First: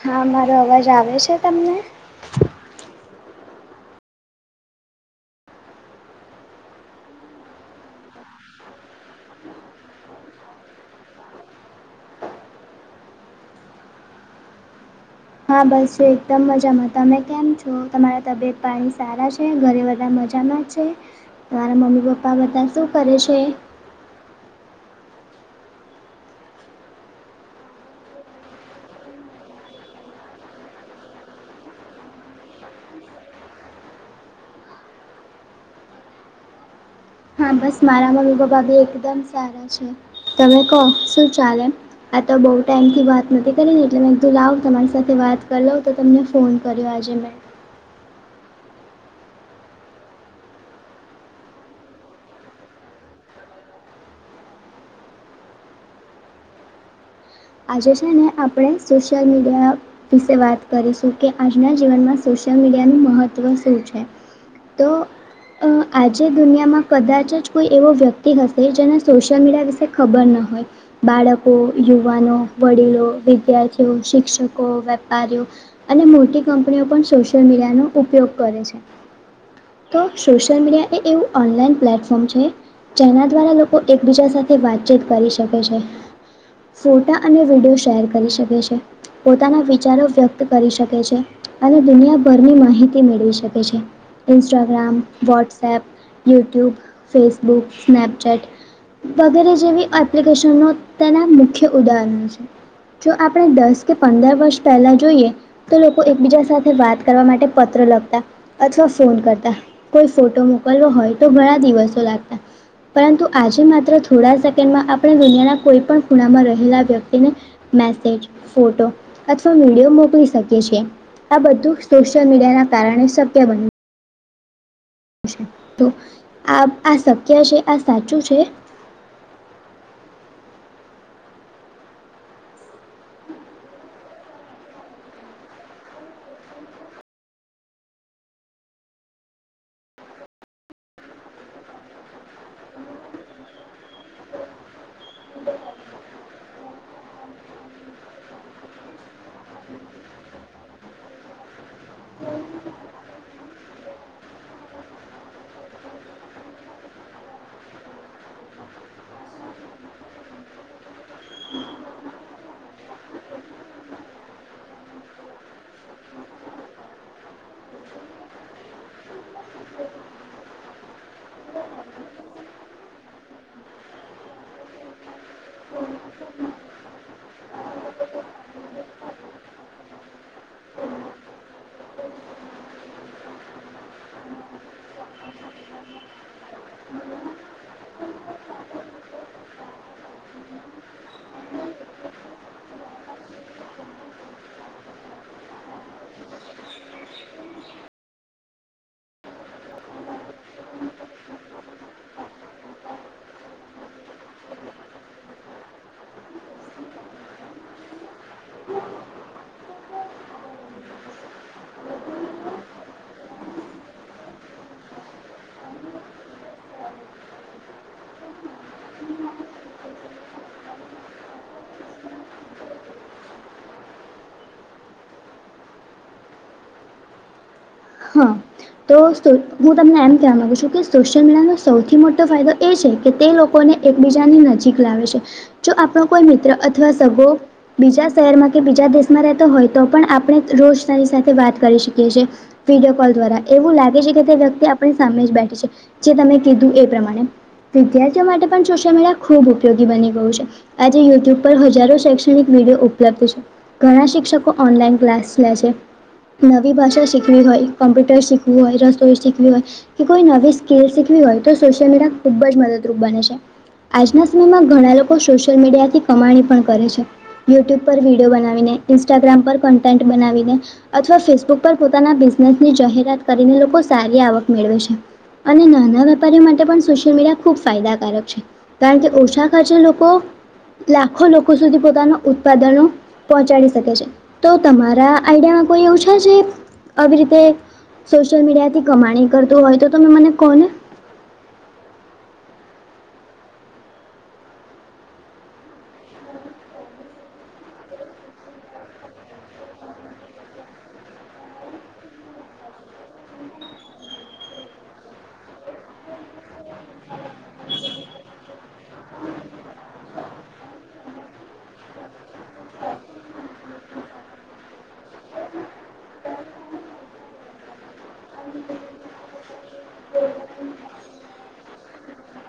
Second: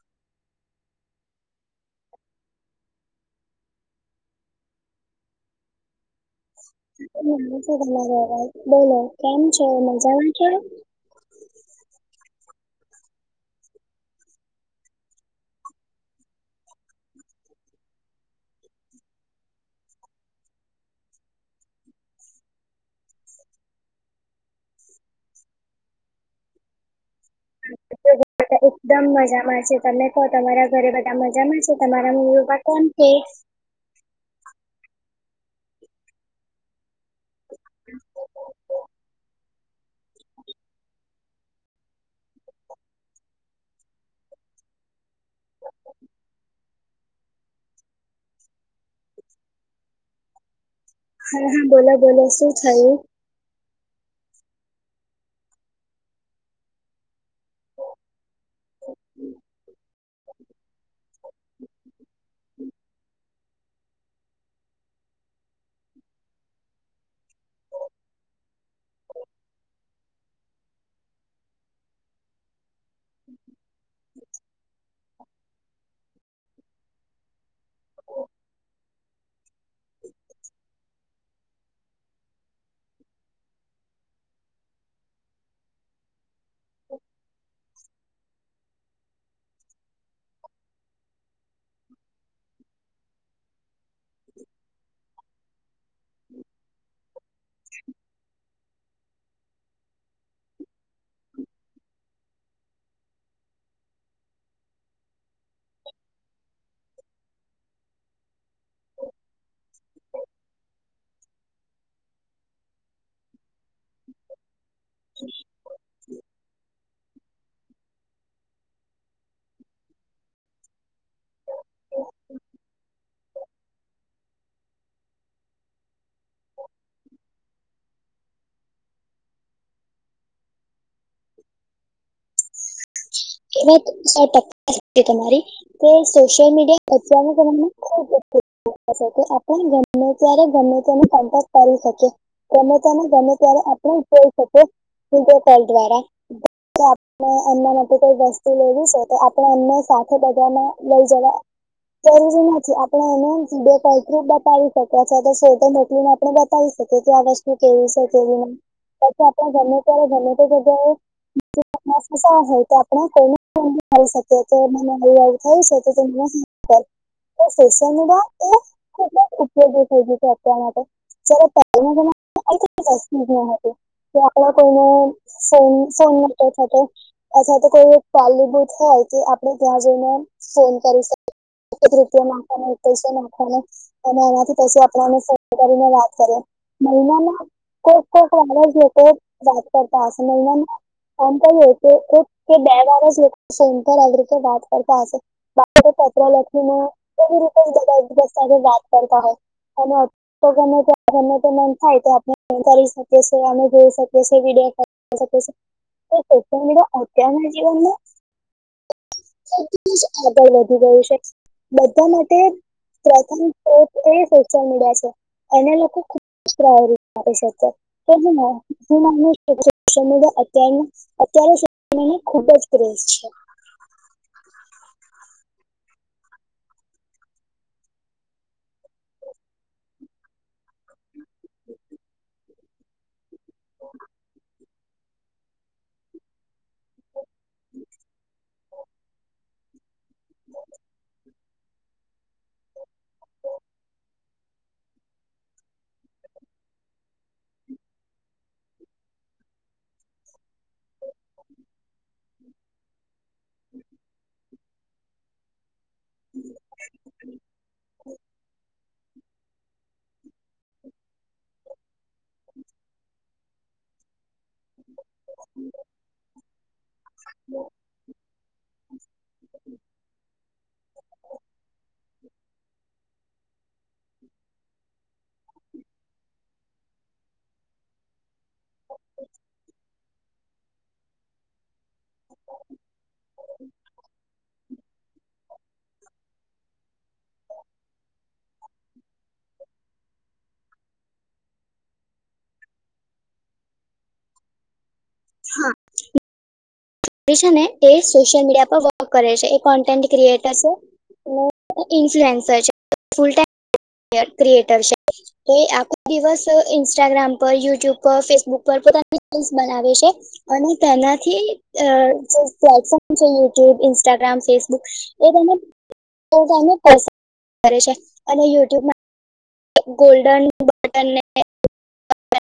હા, મારો અવાજ આવે છે તમને? મ છે બ બોલો કેમ છે? મજા એ છે. હા, બસ જો એકદમ મજામાં. તમે કેમ છો? તમારા તબિયત પાણી સારા છે. છે. ઘરે બધા મજામાં છે, તમારા મમ્મી-પપ્પા બધા શું કરે છે? બધા એકદમ મજામાં છે. તને કહો તમારા ઘરે બધા મજામાં છે? તમારા મા કોણ કે હા, બસ મારા મમ્મી-પપ્પા બી એકદમ સારા છે, તમે કહો શું? ચાલે. આ તો બઉુ ટાઈમ થી વાત નથી કરી ને, એટલે મેં એકધું લાવ તમારી સાથે વાત કરી લઉ. તમને ફોન કર્યો આજે મેં. હા, હા, બોલો બોલો શું થાય? આજે છે ને, આપણે સોશિયલ મીડિયા વિશે વાત કરીશું કે, આજના જીવનમાં. સોશિયલ મીડિયાનું મહત્ત્વ શું છે, તો આજે દુનિયામાં કદાચ જ કોઈ એવો વ્યક્તિ હશે, જેને સોશિયલ મીડિયા વિશે ખબર ન હોય. બાળકો, યુવાનો, વડીલો, વિદ્યાર્થીઓ, શિક્ષકો, વેપારીઓ. અને મોટી કંપનીઓ પણ સોશિયલ મીડિયાનો ઉપયોગ કરે છે. તો સોશિયલ મીડિયા એ એવું ઓનલાઈન પ્લેટફોર્મ છે. જેના દ્વારા લોકો એકબીજા સાથે વાતચીત કરી શકે છે. ફોટા અને વિડીયો શૅર કરી શકે છે, પોતાના વિચારો વ્યક્ત કરી શકે છે. અને દુનિયાભરની માહિતી મેળવી શકે છે. Instagram, WhatsApp, YouTube, Facebook, Snapchat. વગેરે જેવી એપ્લિકેશનો તેના મુખ્ય ઉદાહરણો છે. જો આપણે દસ કે, પંદર વર્ષ પહેલાં જોઈએ. તો લોકો એકબીજા સાથે વાત કરવા માટે, પત્ર લખતા. અથવા ફોન કરતા કોઈ ફોટો મોકલવો હોય તો, ઘણા દિવસો લાગતા. પરંતુ આજે માત્ર થોડા સેકન્ડમાં, આપણે દુનિયાના કોઈ પણ ખૂણામાં રહેલા વ્યક્તિને મેસેજ ફોટો અથવા વિડીયો મોકલી શકે છે. આ બધું સોશિયલ મીડિયા ના કારણે શક્ય બન્યું. તો આ આ શક્ય છે, આ સાચું છે. એ સો ટકા તમારી. કે સોશિલ મીડિયા અચાનકને ખ ઉપર. ન ત્યારે ગમે, તેને કન્ટેક્ટ કરી શકે. ગમે તમે ગમે ત્યારે આપણે જોઈ શકો. હ, કોલ દ્વારા મના. કોઈ વસ્તુ લેવી છે તો આપણેે અમને સાથે બધામાં લઈ જવા જરૂરી નથી આપડડે એને વિડીયો કોલ થ્રુ બતાવી શકીએ છે તો ફોટો મોકલી ને આપડે બ થઈ શકે કે આ વસ્તુ કેવી છે કેવી નહીં પછી આપણે ગમે ત્યારે ગમે તો જગ્યાએ [unintelligible] થઇ શકે તો મને આવું થયું છે તો [inaudible] કર તો સોસીયલ મીડિયા એ ખુબ જ ઉપયોગી થઈ ગયુ છે અત્યાર માટે [unintelligible] કે આપડા કોઈને [unintelligible] કોઈ એક પાર્લેબુક હોય તે આપડે ત્યાં જઈને ફોન કરી શકીએ એક જ રૂપિયા નાખવાનો એક પૈસા નાખવાનો અને એનાથી પછી આપણાને ફોન કરીને વાત કરે મહિનામાં કોટ કોટ લોકો વાત કરતા હશે [unintelligible] કે બે વારસ શયંકર આવી રીતે વાત કરતા હશે પત્ર લખવું એવી રીતે એક બીજા સાથે વાત કરતા હોય અને અ તો ગમેને તો મન થાય તો આપણે કરી શકી અમે જોઈ શકીએ વિડીયો કોલ શકે છે તો સોશિઅલ મીડિયા અત્યારના જીવનમાં આગળ વધી ગયું છે બધા માટે પ્રથમ એ સોશિયલ મીડિયા છે એના લોકો ખુબ પ્રાવરી કરી શકે અત્યાર અત્યારે [unintelligible] મે ખુબ જ [unintelligible] છે હા તો હું તમને એમ કહેવા માંગુ છું કે સોશિયલ મીડિયાનો સૌથી મોટો ફાયદો એ છે કે તે લો કોને એકબીજાની નજીક લાવે છે જો આપણો કોઈ મિત્ર અથવા સગો બીજા શહેરમાં કે બીજા દેશમાં રહેતો હોય તો પણ આપણે રોજ તારી સાથે વાત કરી શકીએ છી વિડીયો કોલ દ્વારા એવું લાગે છે કે તે વ્યક્તિ આપણી સામે જ બેઠે છે જે તમે કીધું એ પ્રમાણે વિદ્યાર્થીઓ માટે પણ સોશિયલ મીડિયા ખુબ ઉપયોગી બની ગયું છે આજે યુટ્યુબ પર હજારો શૈક્ષણિક વિડીયો ઉપલબ્ધ છે ઘણા શિક્ષકો ઓનલાઈન ક્લાસ લે છે નવી ભાષા શી કમ્પ્યુટર શિખવુ હો રઈ શીખવી હોય કે કોઈ નવી સ્કીલ શીખવી હોય તો સોશિયલ મીડિયા ખુબ જ મદદરૂપ બને છે આજના સમયમાં ઘણા લોકો સોશિયલ મીડિયાથી કમાણી પણ કરે છે યુટ્યુબ પર વિડીયો બનાવીને ઇન્સ્ટાગ્રામ પર કન્ટેન્ટ બનાવીને અથવા ફેસબુક પર પોતાના બિઝનેસ ની જાહેરાત કરીને લોકો સારી આવક મેળવે છે અને નાના વેપારીઓ માટે પણ સોશિયલ મીડિયા ખુબ ફાયદાકારક છે કારણ કે ઓછા ખાચ લોકો લાખો લોકો સુધી પોતાના ઉત્પાદનો પહોંચાડી શકે છે તો તમારા આઈડિયામાં કોઈ એવું છે આવી રીતે સોશિયલ મીડિયા થી કમાણી કરતું હોય તો તમે મને કહો ને હા છે ને એ સોશિયલ મીડિયા પર વર્ક કરે છે એ કોન્ટેન્ટ ક્રિએટર છે ઈન્ફ્લુએન્સર છે ફુલ ટાઈમ ક્રિએટર છે તો આખો દિવસ ઇન્સ્ટાગ્રામ પર યુટ્યુબ પર ફેસબુક પર પોતાની ફિલ્મસ બનાવે છે અને તેનાથી જે પ્લેટફોર્મ છે યુટ્યુબ ઇન્સ્ટાગ્રામ ફેસબુક એ તને પસંદ કરે છે અને યુટ્યુબમાં ગોલ્ડન બટન ને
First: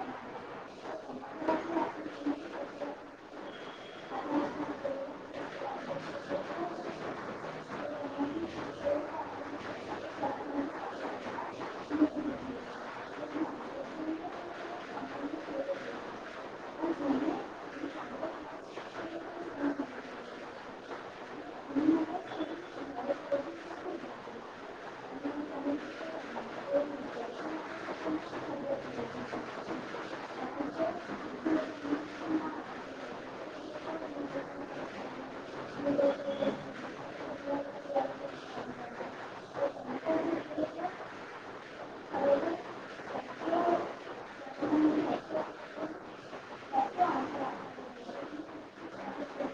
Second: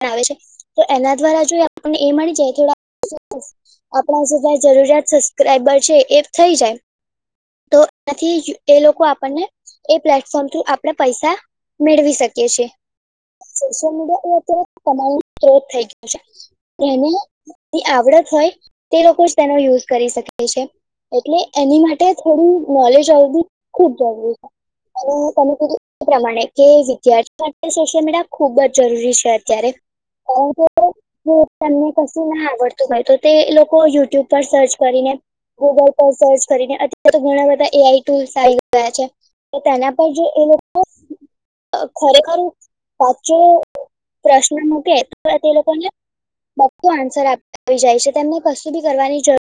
આવે છે તો એના દ્વારા જો આપને એ મળી જાય થોડા આપણા [unintelligible] જરૂરિયાત સબસ્ક્રાઈબર છે એ થઇ જાય તો એથી એ લોકો આપણને એ પ્લેટફોર્મ થ્રુ આપડે પૈસા મેળવી શકીએ છે સોશિયલ મીડિયા એ અત્યારે [inaudible] થઈ ગયો છે તેને આવડત હોય તે લોકો જ તેનો યુઝ કરી શકે છે એટલે એની માટે થોડું નોલેજ આવધું ખુબ જરૂરી છે. અને તમે કું પ્રમાણે કે વિદ્યાર્થીઓ માટે શિક્ષણ મેળા ખુબ જ જરૂરી છે અત્યારે કારણ કે કે તમને કશું ના આવડતું હોય તો તે લોકો યુટ્યુબ પર સર્ચ કરીને ગૂગલ પર સર્ચ કરીને અત્યારે તો ઘણા બધા એ આઈ ટુલ્સ આવી ગયા છે. તો તેના પજી એ લોકો ખરેખર સાચો પ્રશ્ન મૂકે તો તે લોકોને. બધું આન્સર આપ આવી જાય છે તેમને કશું બી કરવાની જરૂર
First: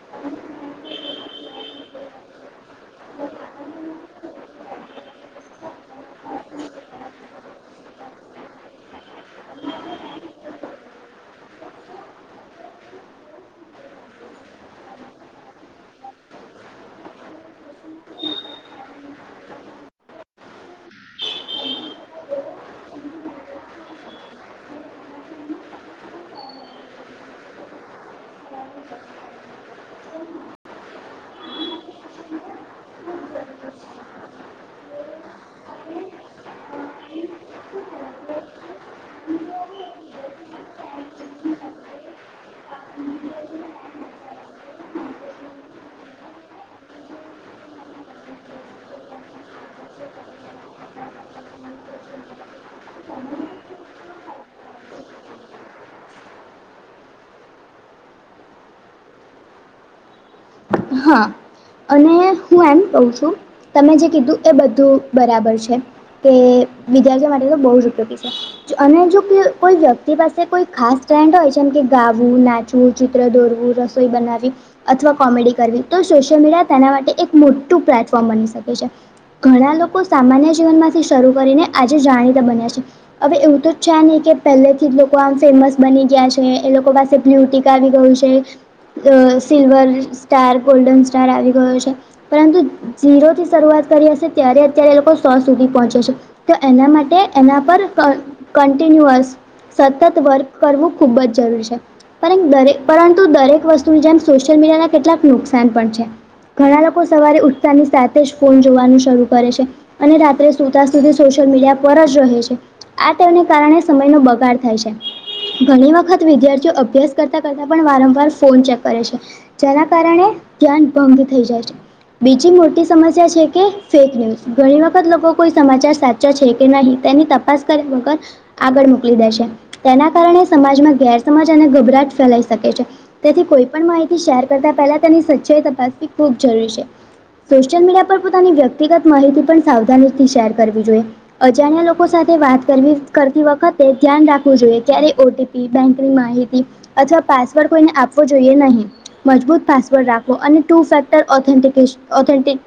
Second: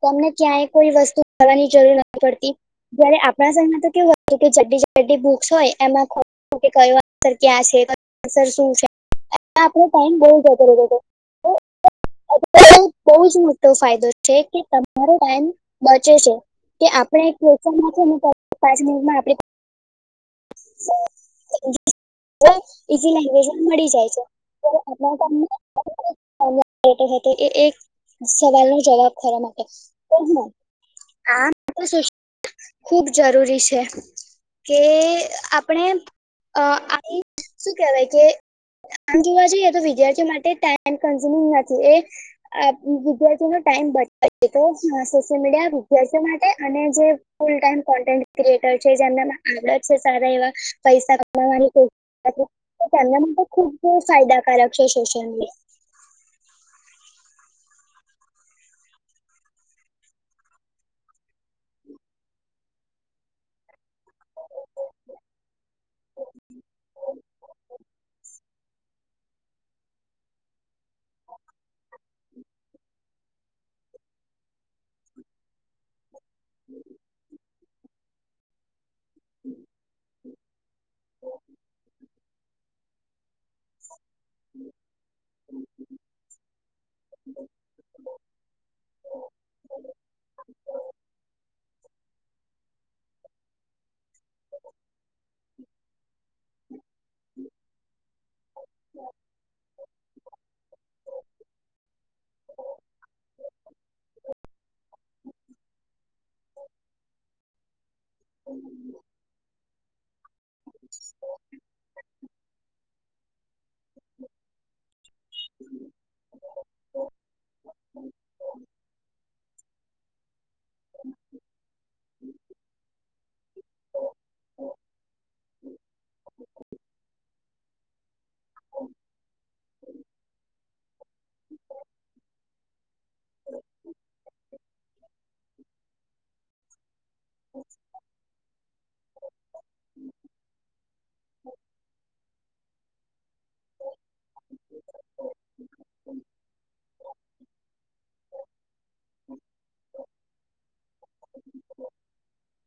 તમને ક્યાંય કોઈ વસ્તુ કરવાની જરૂર નથી પડતી જયારે આપણા સમમાં તો કેવું હતું કે જાડી જાડી બુક્સ હોય. એમાં ખોટું કે કઈ વાત પર ક્યાં છે અસર શું છે. આપણો ટાઈમ બહુ જતો રહેતો તો [unintelligible] બહુ જ મોટો ફાયદો છે કે તમારો ટાઈમ બચે છે. કે આપણે ક્યુએશન મા છેને, પાંચ મિનિટમા આપણે ઈઝી લેંગ્વેજમાં મળી જાય છે. આપ સા સવાલ નો જવાબ ખોરવા માટે પણ આ તો ખુબ જરૂરી છે કે આપણે આ આપણી શું કેહેવાય કે આમ જોવા જઈએ તો વિદ્યાર્થીઓ માટે ટાઈમ કન્ઝ્યુમિંગ નથી એ વિદ્યાર્થીઓનો ટાઈમ બચાવે તો સોશિયલ મીડિયા વિદ્યાર્થીઓ માટે અને જે ફૂલ ટાઈમ કોન્ટેન્ટ ક્રિએટર છે જેમનામાં આડત છે, સારા એવા પૈસા કમાવાની ના ખૂબજ ફાયદાકારક છે, સોશિયલ મીડિયા હા અને હું એમ કઉ છુ, તમે જે કીધુ એ બધુ બરાબર છે. તે વિદ્યાર્થીઓ માટે તો બહુ જ ઉપયોગી છે. અને જો કોઈ વ્યક્તિ પાસે કોઈ ખાસ ટેલેન્ટ હોય, જેમ કે ગાવું નાચવુ ચિત્ર દોરવું રસોઈ બનાવી અથવા કોમેડી કરવી તો સોશિયલ મીડિયા તેના માટે એક મોટુ પ્લેટફોર્મ બનશે ઘણા લોકો સામાન્ય જીવન માંથી શરૂ કરીને આજે જાણીતા બન્યા છે. હવે એવું તો છે, નહી કે પહેલેથી જ લો કો આમ ફેમસ બની ગયા છે એ લોકો પાસે બ્લુ ટિક આવી ગયુ છે. અ સિલ્વર સ્ટાર ગોલ્ડન સ્ટાર આવી ગયો છે. પરંતુ ઝીરો થી શરૂઆત કરી હશે ત્યારે અત્યારે એ લોકો સો સુધી પહોંચે છે. તો એના માટે એના પર કન્ટિન્યુઅસ સતત વર્ક કરવું ખૂબ જ જરૂરી છે. પર દરેક પરંતુ દરેક વસ્તુની જેમ સોશિયલ મીડિયાના કેટલાક નુકસાન પણ છે ઘણા લોકો સવારે ઉત્સાહની સાથે જ ફોન જોવાનું શરૂ કરે છે. અને રાત્રે સુતા સુધી સોશિયલ મીડિયા પર જ રહે છે. આ તેને કારણે સમય નો બગાડ થાય છે. ઘણી વખત વિદ્યાર્થીઓ અભ્યાસ કરતા કરતા પણ વારંવાર ફોન ચેક કરે છે. જેના કારણે ધ્યાન ભંગ થઈ જાય છે બીજી મોટી સમસ્યા છે. કે ફેક ન્યૂઝ ઘણી વખત લોકો કોઈ સમાચાર સાચા છે, કે નહી તેની તપાસ કર્યા વગર આગળ મોકલી દે છે તેના કારણે સમાજમા ગેરસમાજ અને ગભરાટ ફેલાઈ શકે છે. તેથી કોઈ પણ માહિતી શેર કરતાં પહેલા તેની સચાઈ તપાસવી ખબ જરૂરી છે સોશિયલ મીડિયા પર પોતાની વ્યક્તિગત માહિતી પણ સાવધાથી શેર કરવી જોઈએ અજાણ્યા લોકો સાથે વાત કરવી કરતી વખતે ધ્યાન રાખવું જોઈએ ક્યારેય ઓટીપી બેંકની માહિતી અથવા પાસવર્ડ કોઈને આપવો જોઈએ, નહી મજબૂત પાસવર્ડ રાખો અને two factor authentication authentic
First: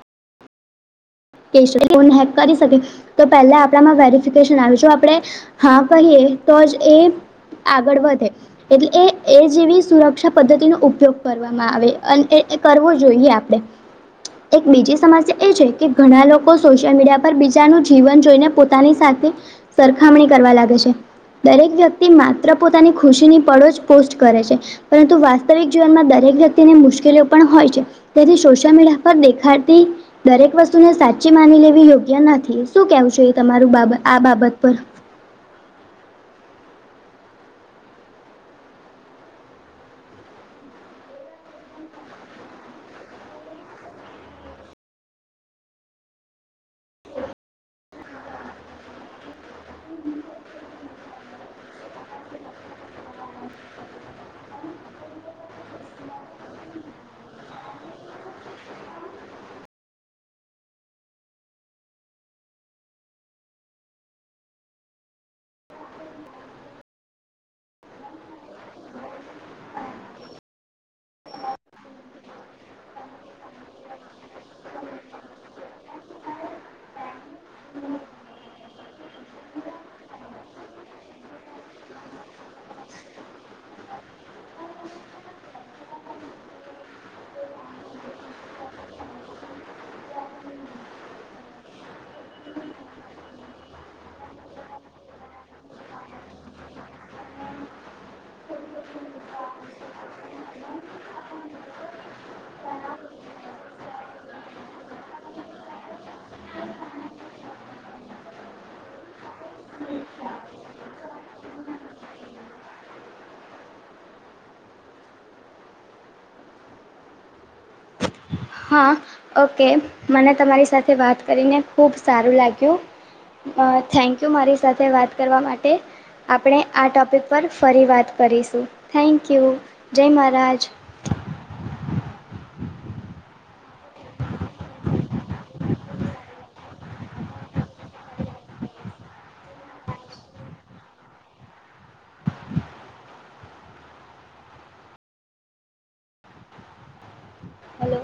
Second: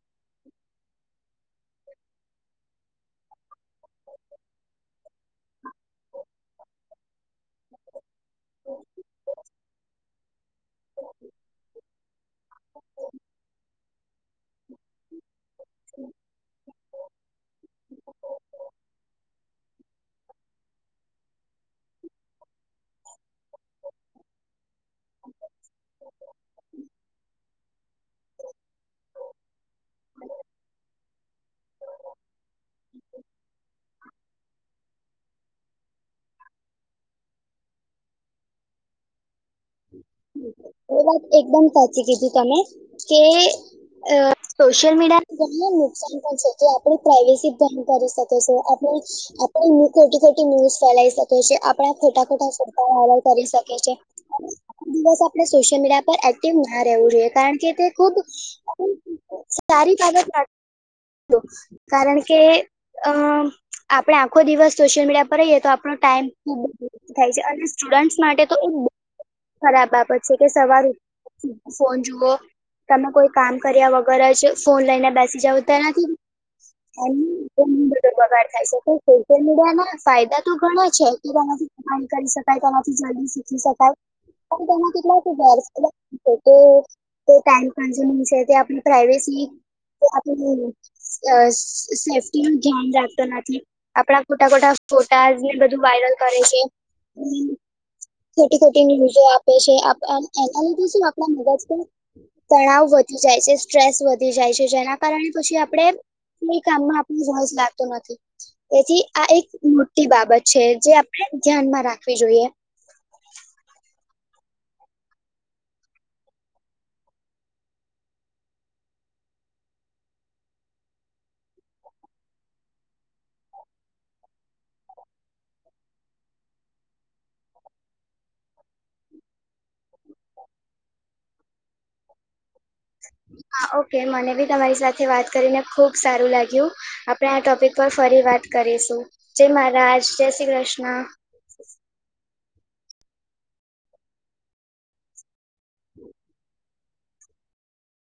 phone hack કરી શકે તો પહેલા આપણામાં વેરિફિકેશન આવે, જો આપણે હા કહીએ તો જ એ આગળ વધે, એટલે એ એ જેવી સુરક્ષા પદ્ધતિનો ઉપયોગ કરવામાં આવે અને કરવો જોઈએ આપડે. એક બીજી સમસ્યા એ છે કે ઘણા લોકો સોશિયલ મીડિયા પર બીજાનું જીવન જોઈને પોતાની સાથે સરખામણી કરવા લાગે છે. દરેક વ્યક્તિ માત્ર પોતાની ખુશીની પળો જ પોસ્ટ કરે છે. પરંતુ વાસ્તવિક જીવનમાં બે દરેક વ્યક્તિને મુશ્કેલી પણ હોય છે, તેથી સોશિયલ મીડિયા પર દેખાતી દરેક વસ્તુને સા ચ માની લેવી યોગ્ય નથી શું કેવું છે એ તમારું બાબ આ બાબત પર. એ વાત એકદમ સાચી કીધું તમે, કે અ સોશિયલ મીડિયા પણ છે કે આપણે પ્રાઇવેસી ભંગ કરી શકી છે આપણે આપણે ખોટી ખોટી ન્યૂઝ ફેલાઈ શકે છે આપણા ખોટા ખોટા શબ્દ કરી શકે છે. દિવસ આપણે સોશિયલ મીડિયા પર એક્ટિવ ના રહેવું જોઈએ કારણ કે તે ખુબ સારી બાબત અ કારણ કે અ આપડે આખો દિવસ સોશિયલ મીડિયા પર રહીએ તો આપણો ટાઈમ ખુબ બ થાય છે અને સ્ટુડન્ટસ માટે તો એક ખરાબ બાબત છે, કે સવાર ઉઢધ ફોન જુઓ. તમે કોઈ કામ કર્યા વગર જ ફોન લઈને બેસી જાવ તેના થી એ ઘ બધો બગાડ થાય છે, સોશિયલ મીડિયા ના ફાયદા તો ઘણા છે કે તેમાંથી આમ કરી શકાય તેમાંથી જલ્દી શીખી શકાય. પણ તેમાં કેટલાક ઘ જે કે તે ટાઈમ કન્ઝ્યુમિંગ છે તે આપણે પ્રાઇવેસી અ સેફ્ટી નું ધ્યાન રાખતો નથી. આપણા ખોટા ખોટા ફોટાઝને બધું વાયરલ કરે છે. ખોટી ખોટી ન્યૂઝો આપે છે આ પ અ એના લીધે શું આપણા મગજ પર તણાવ વધી જાય છે સ્ટ્રેસ વધી જાય છે જેના કારણે પછી આપણે, કોઈ કામમાં આપણ રોજ લાગતો નથી. તેથી આ એક મોટી બાબત છે જે આપણે ધ્યાનમાં રાખવી જોઈએ. હા, ઓકે મને તમારી સાથે વાત કરીને ખુબ સારું લાગ્યું. અ થેન્કયુ મારી સાથે વાત કરવા માટે. આપણે આ ટોપિક પર ફરી વાત કરીશું થેન્ક યુ, જય મહારાજ. હા ઓકે મને બી તમારી સાથે વાત કરીને ખુબ સારું લાગ્યું. આપણે આ ટોપિક પર ફરી વાત કરીશું જય મહારાજ, જય શ્રી કૃષ્ણ. હલો